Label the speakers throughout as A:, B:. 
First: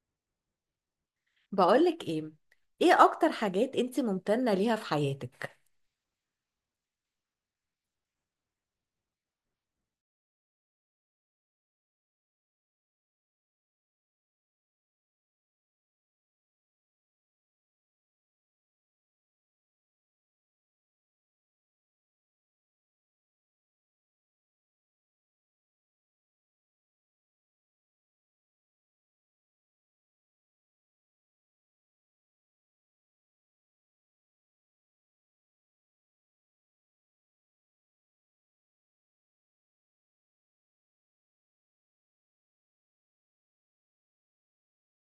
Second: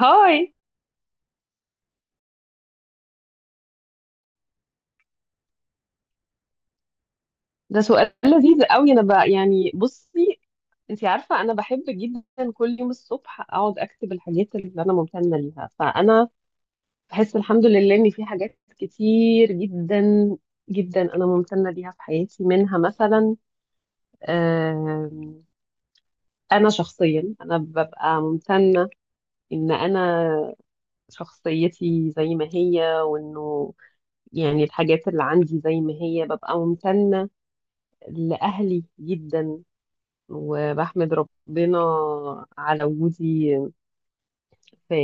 A: هاي.
B: بقولك ايه، ايه اكتر حاجات انت ممتنة ليها في حياتك؟
A: ده سؤال لذيذ قوي. انا بقى يعني بصي، انت عارفه انا بحب جدا كل يوم الصبح اقعد اكتب الحاجات اللي انا ممتنه ليها، فانا بحس الحمد لله ان في حاجات كتير جدا جدا انا ممتنه ليها في حياتي. منها مثلا آم، انا شخصيا انا ببقى ممتنه ان انا شخصيتي زي ما هي، وانه يعني الحاجات اللي عندي زي ما هي. ببقى ممتنه لاهلي جدا، وبحمد ربنا على وجودي. في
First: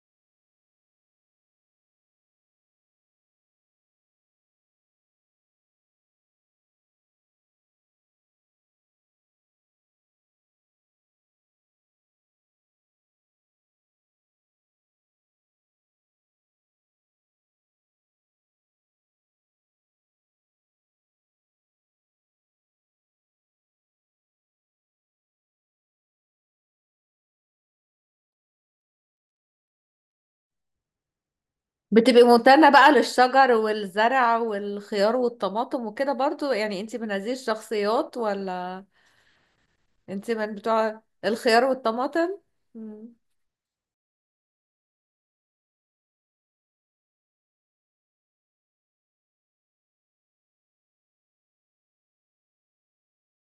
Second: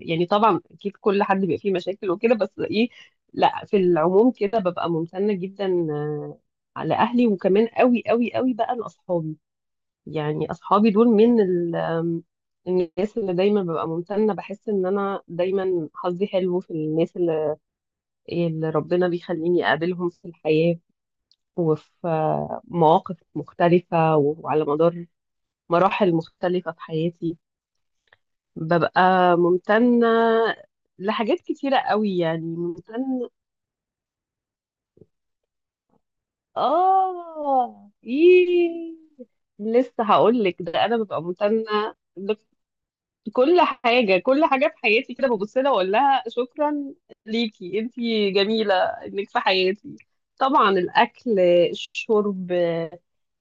A: يعني طبعا اكيد كل حد بيبقى فيه مشاكل وكده، بس ايه، لا في العموم كده ببقى ممتنة جدا على اهلي. وكمان قوي قوي قوي بقى لاصحابي، يعني اصحابي دول من ال- آم، الناس اللي دايما ببقى ممتنة. بحس ان انا دايما حظي حلو في الناس اللي ربنا بيخليني اقابلهم في الحياة، وفي مواقف مختلفة، وعلى مدار مراحل مختلفة في حياتي ببقى ممتنة لحاجات كتيرة قوي،
B: بتبقي
A: يعني
B: ممتنة بقى
A: ممتنة.
B: للشجر والزرع والخيار والطماطم وكده برضو، يعني انت من هذه
A: آه
B: الشخصيات
A: إيه،
B: ولا
A: لسه
B: انت
A: هقول
B: من
A: لك ده. أنا
B: بتوع
A: ببقى
B: الخيار
A: ممتنة
B: والطماطم؟ مم.
A: لكل حاجة، كل حاجة في حياتي كده ببص لها وأقول لها شكرا ليكي أنتي جميلة إنك في حياتي. طبعا الأكل، الشرب،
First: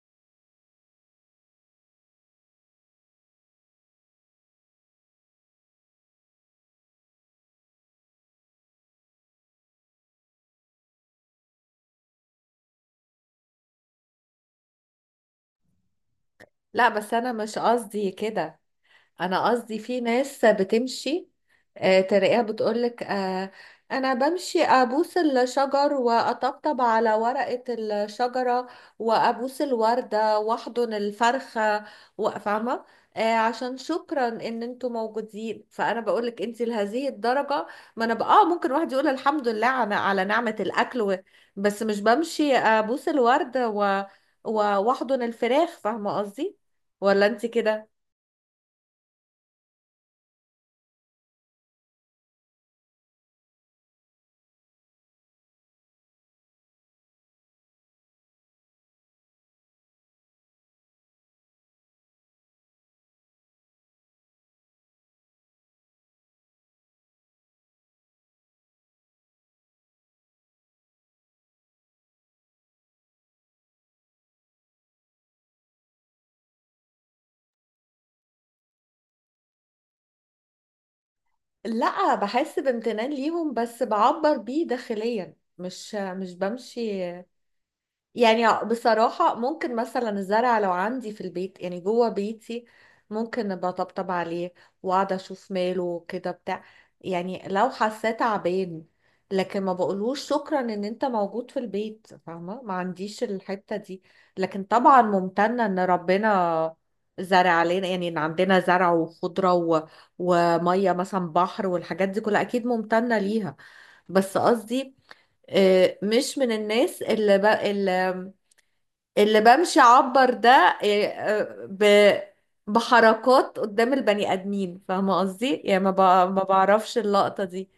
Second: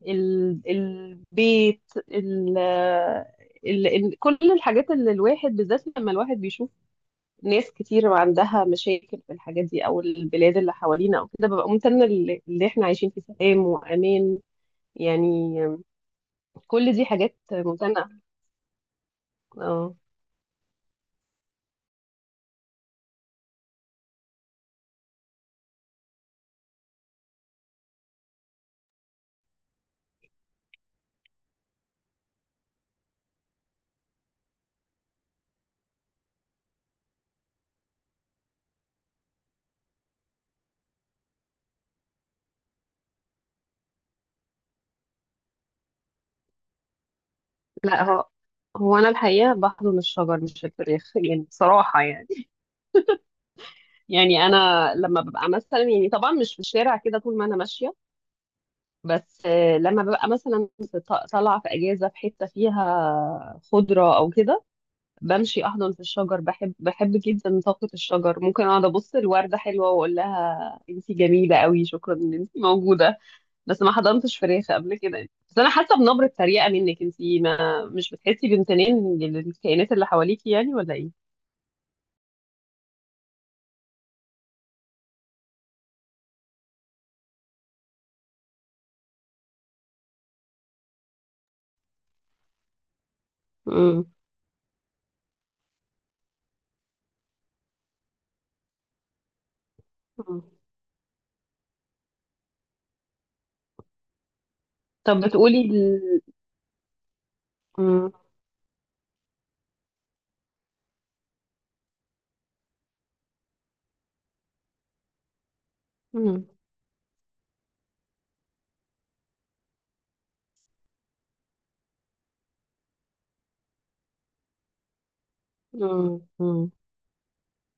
A: البيت، ال كل الحاجات اللي الواحد، بالذات لما الواحد بيشوف ناس كتير عندها مشاكل في الحاجات دي، او البلاد اللي حوالينا او كده، ببقى ممتنه اللي احنا عايشين في سلام وامان يعني.
B: لا،
A: كل دي
B: بس انا
A: حاجات
B: مش قصدي
A: ممتنه.
B: كده. انا قصدي
A: اه.
B: في ناس بتمشي تلاقيها بتقولك انا بمشي ابوس الشجر واطبطب على ورقة الشجرة، وابوس الوردة واحضن الفرخة فاهمة؟ عشان شكرا ان انتوا موجودين، فانا بقولك انت لهذه الدرجة؟ ما انا بقى ممكن واحد يقول الحمد لله على نعمة الاكل بس مش بمشي ابوس الوردة و- واحضن الفراخ، فاهمة قصدي؟ ولا انت كده؟
A: لا، هو انا الحقيقه بحضن الشجر مش الفراخ يعني بصراحه يعني، يعني انا لما ببقى مثلا، يعني طبعا مش في الشارع كده طول ما انا ماشيه، بس لما ببقى مثلا طالعه في اجازه في حته فيها خضره او كده، بمشي احضن في الشجر. بحب جدا طاقة الشجر. ممكن اقعد ابص الوردة حلوة واقول لها انتي جميلة قوي شكرا ان انتي موجودة. بس ما حضنتش فراخ قبل كده. بس انا حاسة بنبرة تريقة منك، انتي ما مش بتحسي بامتنان للكائنات اللي حواليكي يعني ولا ايه؟
B: لا، بحس بامتنان ليهم بس بعبر بيه داخليا، مش بمشي. يعني بصراحة، ممكن مثلا الزرع لو عندي في البيت، يعني جوه بيتي، ممكن
A: امم.
B: بطبطب عليه واقعد اشوف ماله كده بتاع، يعني لو حسيت تعبان. لكن ما بقولهوش شكرا ان انت موجود في البيت، فاهمة؟ ما عنديش الحتة دي. لكن طبعا
A: طب بتقولي
B: ممتنة ان
A: ال...
B: ربنا زرع علينا، يعني
A: مم.
B: ان عندنا زرع وخضرة ومية مثلا، بحر والحاجات دي كلها اكيد ممتنة ليها. بس قصدي مش
A: مم.
B: من الناس اللي, ب... اللي اللي بمشي اعبر ده إيه، آه، ب بحركات قدام البني ادمين، فاهمه قصدي؟ يعني
A: مم.
B: ما
A: مم.
B: بعرفش اللقطه دي،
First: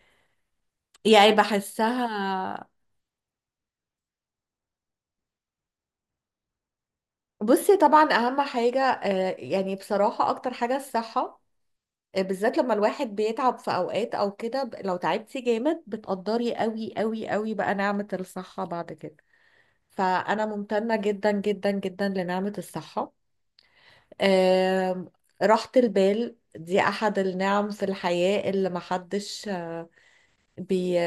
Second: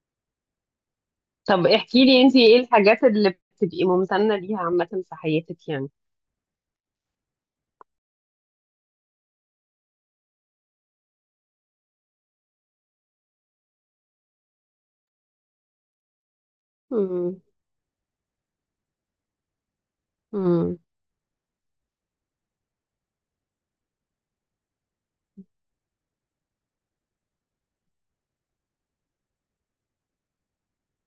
B: يعني
A: طب احكي لي انتي، ايه
B: بحسها.
A: الحاجات اللي بتبقي ممتنة ليها عامة في حياتك يعني؟
B: بصي، طبعا اهم حاجه يعني بصراحه اكتر حاجه الصحه. بالذات لما الواحد بيتعب في اوقات او كده، لو تعبتي جامد بتقدري قوي قوي
A: مم.
B: قوي بقى نعمه الصحه بعد كده. فانا
A: مم.
B: ممتنه جدا جدا جدا لنعمه الصحه. آم، راحة البال دي أحد النعم في الحياة اللي محدش بي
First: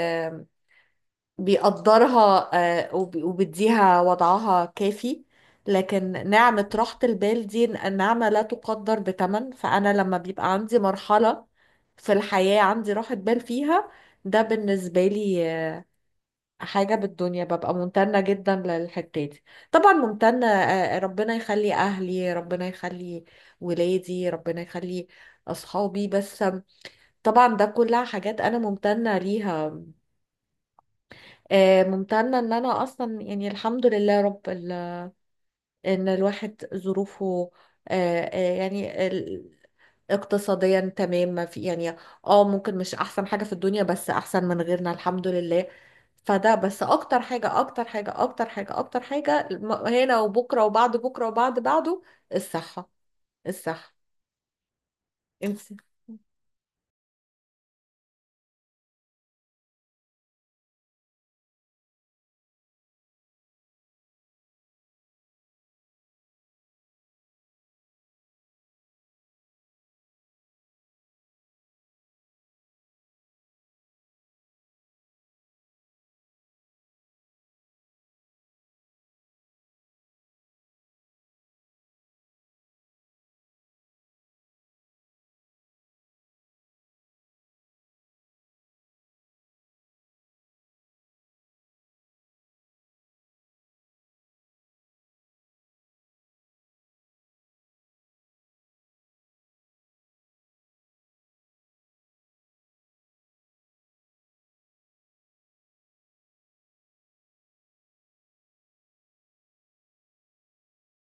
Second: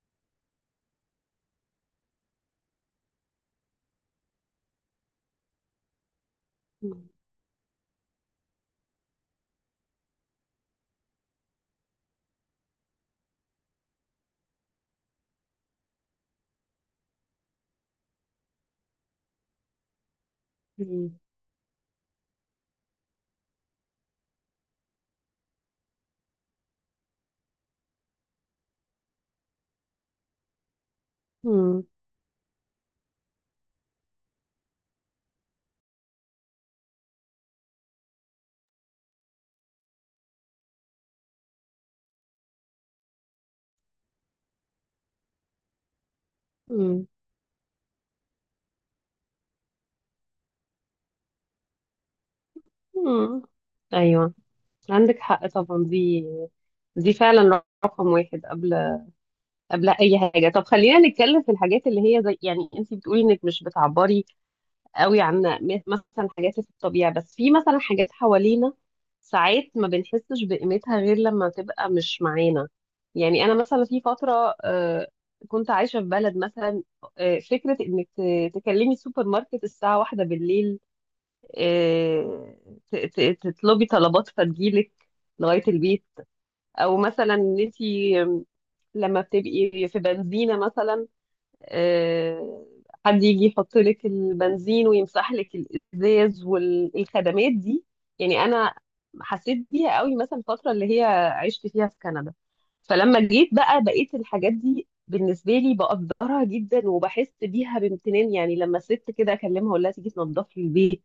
B: بيقدرها، وبيديها وضعها كافي. لكن نعمة راحة البال دي نعمة لا تقدر بثمن. فأنا لما بيبقى عندي مرحلة في الحياة عندي راحة بال فيها، ده بالنسبة لي حاجة بالدنيا ببقى ممتنة جدا للحتة دي. طبعا ممتنة،
A: مم.
B: ربنا يخلي أهلي، ربنا يخلي ولادي، ربنا يخلي أصحابي، بس طبعا ده كلها حاجات أنا ممتنة ليها.
A: مم.
B: ممتنة إن أنا أصلا يعني الحمد لله رب إن الواحد ظروفه آه، يعني اقتصاديا تمام، ما في يعني اه ممكن مش احسن حاجة في الدنيا بس احسن من غيرنا الحمد لله. فده بس،
A: مم.
B: اكتر حاجة اكتر حاجة اكتر حاجة اكتر حاجة هنا وبكرة وبعد بكرة وبعد بعده، الصحة،
A: مم.
B: الصحة.
A: ايوه، عندك حق
B: انت،
A: طبعا. دي، دي فعلا رقم واحد قبل قبل اي حاجه. طب خلينا نتكلم في الحاجات اللي هي زي، يعني انت بتقولي انك مش بتعبري قوي عن مثلا حاجات في الطبيعه، بس في مثلا حاجات حوالينا ساعات ما بنحسش بقيمتها غير لما تبقى مش معانا. يعني انا مثلا في فتره كنت عايشه في بلد، مثلا فكره انك تكلمي السوبر ماركت الساعه واحدة بالليل، آه، تطلبي طلبات فتجيلك لغاية البيت، او مثلا ان انتي لما بتبقي في بنزينة مثلا آه، حد يجي يحط لك البنزين ويمسح لك الازاز والخدمات دي. يعني انا حسيت بيها قوي مثلا الفترة اللي هي عشت فيها في كندا. فلما جيت بقى بقيت الحاجات دي بالنسبة لي بقدرها جدا وبحس بيها بامتنان، يعني لما الست كده اكلمها اقول لها تيجي تنضف لي البيت،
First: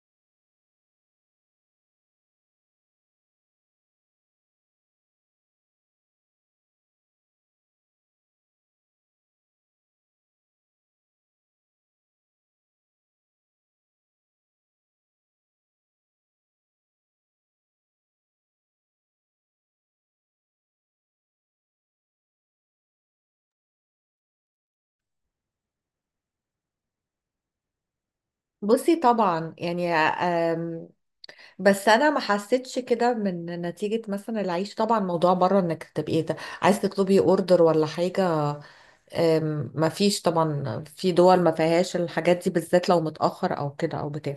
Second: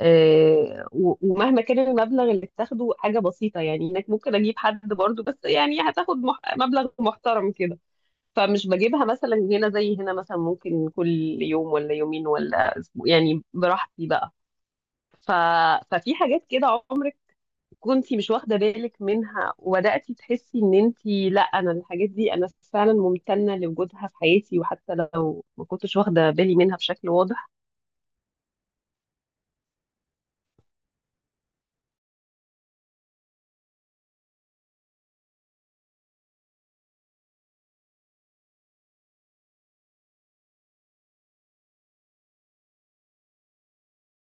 A: ومهما كان المبلغ اللي بتاخده حاجة بسيطة. يعني هناك ممكن أجيب حد برضو، بس يعني هتاخد مح... مبلغ محترم كده، فمش بجيبها مثلا. هنا زي هنا مثلا ممكن كل يوم ولا يومين ولا أسبوع يعني، براحتي بقى. ف... ففي حاجات كده عمرك كنتي مش واخدة بالك منها، وبدأتي تحسي إن أنتي لا، أنا الحاجات دي أنا فعلا ممتنة لوجودها في حياتي، وحتى لو ما كنتش واخدة بالي منها بشكل واضح.
B: بصي طبعا يعني بس انا ما حسيتش كده من نتيجة مثلا العيش. طبعا موضوع بره انك تبقي عايز تطلبي اوردر ولا حاجة، مفيش طبعا في دول ما فيهاش الحاجات دي، بالذات لو متأخر او كده او بتاع.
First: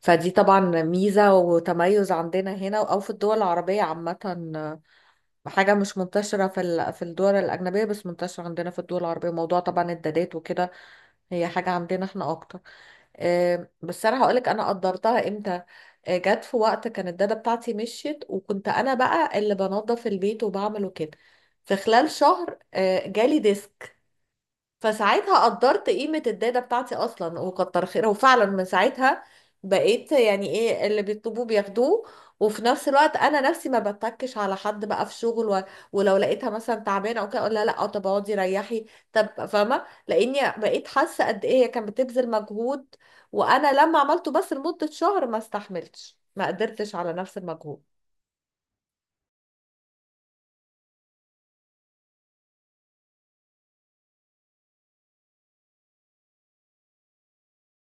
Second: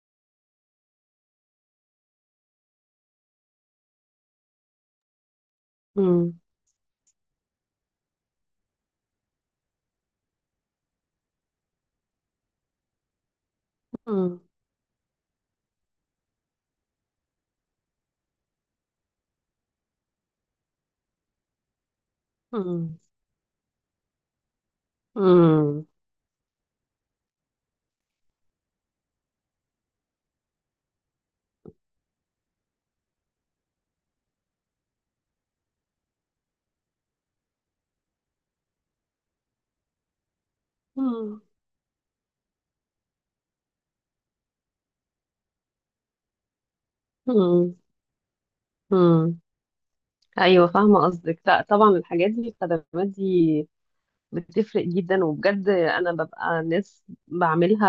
B: فدي طبعا ميزة وتميز عندنا هنا او في الدول العربية عامة، حاجة مش
A: مم.
B: منتشرة في الدول الأجنبية بس منتشرة عندنا في الدول العربية. موضوع طبعا الدادات وكده، هي حاجة عندنا احنا اكتر. بس انا
A: مم.
B: هقولك انا قدرتها امتى. جت في وقت كان الدادة بتاعتي مشيت وكنت انا بقى اللي بنظف البيت وبعمله كده. في خلال شهر جالي ديسك، فساعتها
A: مم.
B: قدرت قيمة الداتا بتاعتي أصلا وكتر خيرها. وفعلا من ساعتها بقيت يعني إيه، اللي بيطلبوه بياخدوه. وفي نفس الوقت أنا نفسي ما بتكش على حد بقى في شغل ولو لقيتها مثلا تعبانة أو كده أقول لها لأ طب اقعدي ريحي، طب، فاهمة؟ لأني بقيت حاسة
A: مم.
B: قد إيه هي كانت بتبذل مجهود. وأنا لما عملته بس لمدة شهر ما استحملتش، ما قدرتش على نفس
A: امم.
B: المجهود.
A: امم. ايوه فاهمه قصدك. لا طبعا الحاجات دي الخدمات دي بتفرق جدا، وبجد انا ببقى ناس بعملها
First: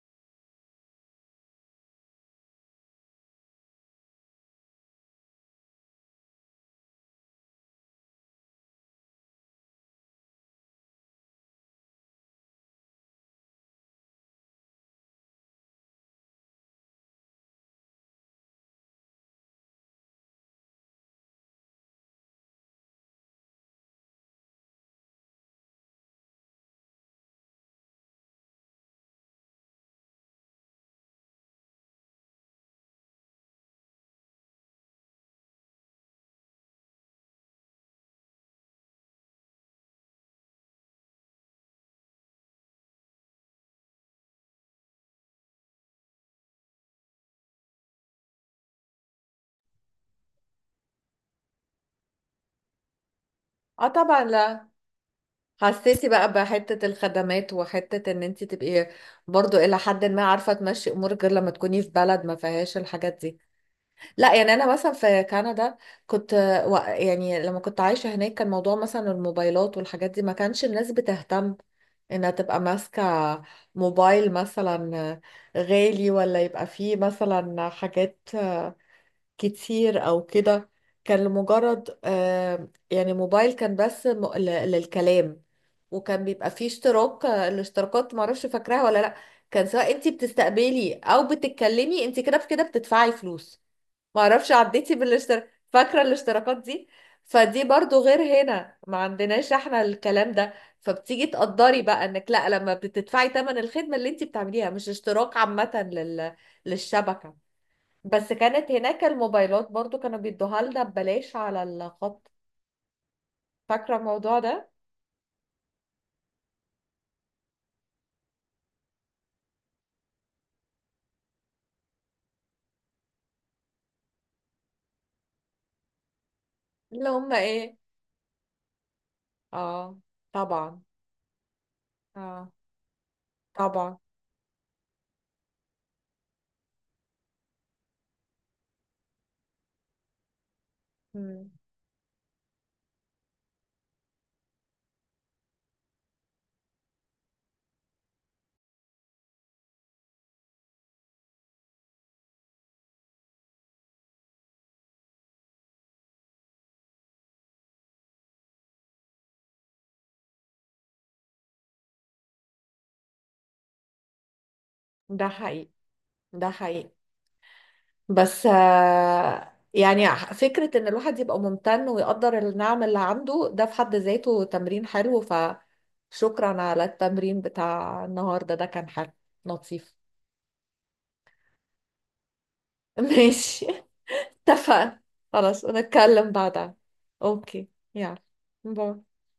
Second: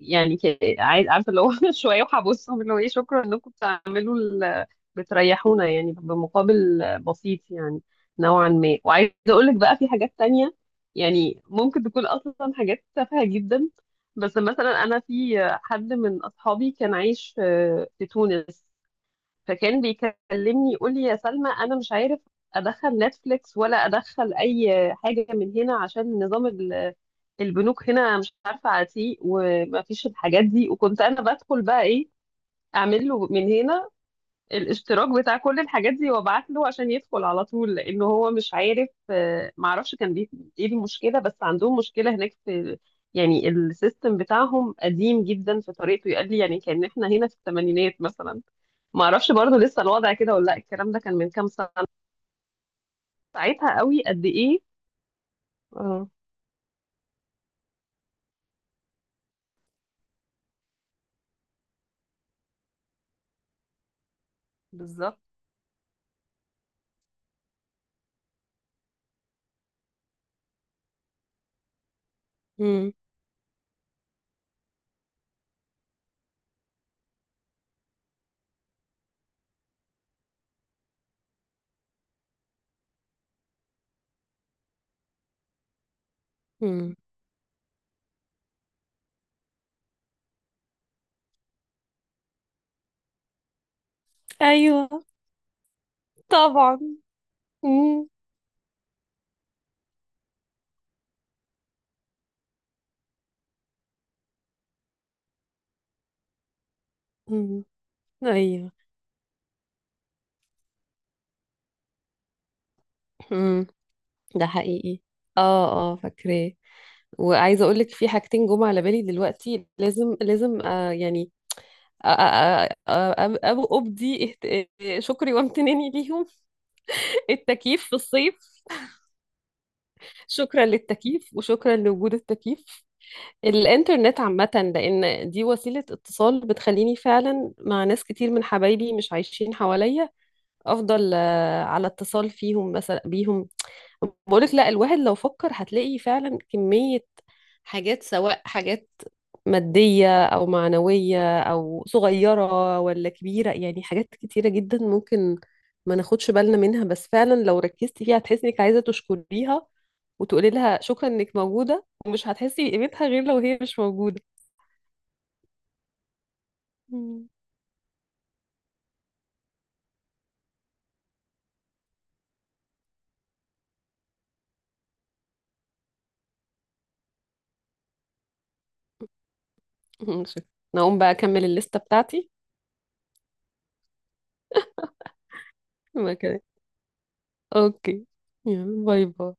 A: يعني، عايز عارفه اللي هو شويه وهبصهم اللي هو ايه شكرا انكم بتعملوا بتريحونا يعني بمقابل بسيط يعني نوعا ما. وعايزه اقول لك بقى في حاجات تانية يعني ممكن تكون اصلا حاجات تافهه جدا. بس مثلا انا في حد من اصحابي كان عايش في تونس، فكان بيكلمني يقول لي يا سلمى انا مش عارف ادخل نتفليكس ولا ادخل اي حاجه من هنا عشان نظام البنوك هنا مش عارفه عتيق وما فيش الحاجات دي. وكنت انا بدخل بقى، ايه، اعمل له من هنا الاشتراك بتاع كل الحاجات دي وابعت له عشان يدخل على طول، لانه هو مش عارف معرفش كان ايه المشكله. بس عندهم مشكله هناك في يعني السيستم بتاعهم قديم جدا في طريقته. يقال لي يعني كان احنا هنا في الثمانينات مثلا، ما اعرفش برضو لسه الوضع كده ولا لا، الكلام ده كان من كام سنة، ساعتها
B: اه
A: قوي
B: طبعا،
A: قد ايه.
B: لا، حسيتي
A: اه
B: بقى بحتة الخدمات وحتة ان انت تبقي برضو الى حد ما عارفة تمشي امورك غير لما تكوني في بلد ما فيهاش الحاجات دي. لا، يعني انا مثلا
A: بالظبط.
B: في كندا كنت يعني لما كنت عايشة هناك كان موضوع مثلا الموبايلات والحاجات دي، ما كانش الناس بتهتم انها تبقى
A: مم.
B: ماسكة موبايل مثلا غالي ولا يبقى فيه مثلا حاجات كتير او كده. كان لمجرد يعني موبايل كان بس للكلام. وكان بيبقى فيه
A: مم.
B: اشتراك، الاشتراكات معرفش فاكراها ولا لا. كان سواء انت بتستقبلي او بتتكلمي انت كده بكده بتدفعي فلوس. معرفش عديتي
A: ايوه
B: بالاشتراك، فاكرة الاشتراكات
A: طبعا.
B: دي؟ فدي برضو
A: مم.
B: غير هنا، ما عندناش احنا الكلام ده. فبتيجي تقدري بقى انك لا، لما بتدفعي تمن الخدمة اللي انت بتعمليها مش اشتراك عامة للشبكة.
A: مم.
B: بس كانت
A: ايوه.
B: هناك الموبايلات برضو كانوا بيدوها لنا ببلاش على الخط،
A: مم.
B: فاكرة الموضوع
A: ده
B: ده؟
A: حقيقي. اه اه فاكراه. وعايزه اقول لك في حاجتين جم على بالي دلوقتي لازم لازم آه يعني أ- أ- أ- أ- أبدي شكري وامتناني ليهم.
B: اللي هم ايه؟
A: التكييف في الصيف.
B: اه
A: شكرا
B: طبعا.
A: للتكييف وشكرا لوجود
B: اه
A: التكييف.
B: طبعا.
A: الإنترنت عامة، لأن دي وسيلة اتصال بتخليني فعلا مع ناس كتير من حبايبي مش عايشين حواليا أفضل
B: مم.
A: على اتصال فيهم، مثلا بيهم. بقولك لا الواحد لو فكر هتلاقي فعلا كمية حاجات، سواء حاجات مادية أو معنوية أو صغيرة ولا كبيرة، يعني حاجات كتيرة جدا ممكن ما ناخدش بالنا منها، بس فعلا لو ركزتي فيها هتحسي إنك عايزة تشكريها وتقولي لها شكرا إنك موجودة، ومش هتحسي بقيمتها غير لو هي مش موجودة.
B: ده حقيقي. ده حقيقي.
A: مم.
B: بس يعني فكرة ان الواحد يبقى ممتن ويقدر النعم اللي عنده، ده في حد ذاته تمرين حلو. فشكرا على التمرين بتاع النهاردة، ده كان حلو، لطيف.
A: شكراً. نقوم بقى أكمل الليستة بتاعتي
B: ماشي، اتفقنا. خلاص، ونتكلم
A: وكده.
B: بعدها. اوكي.
A: أوكي.
B: يلا
A: يلا باي
B: باي.
A: باي.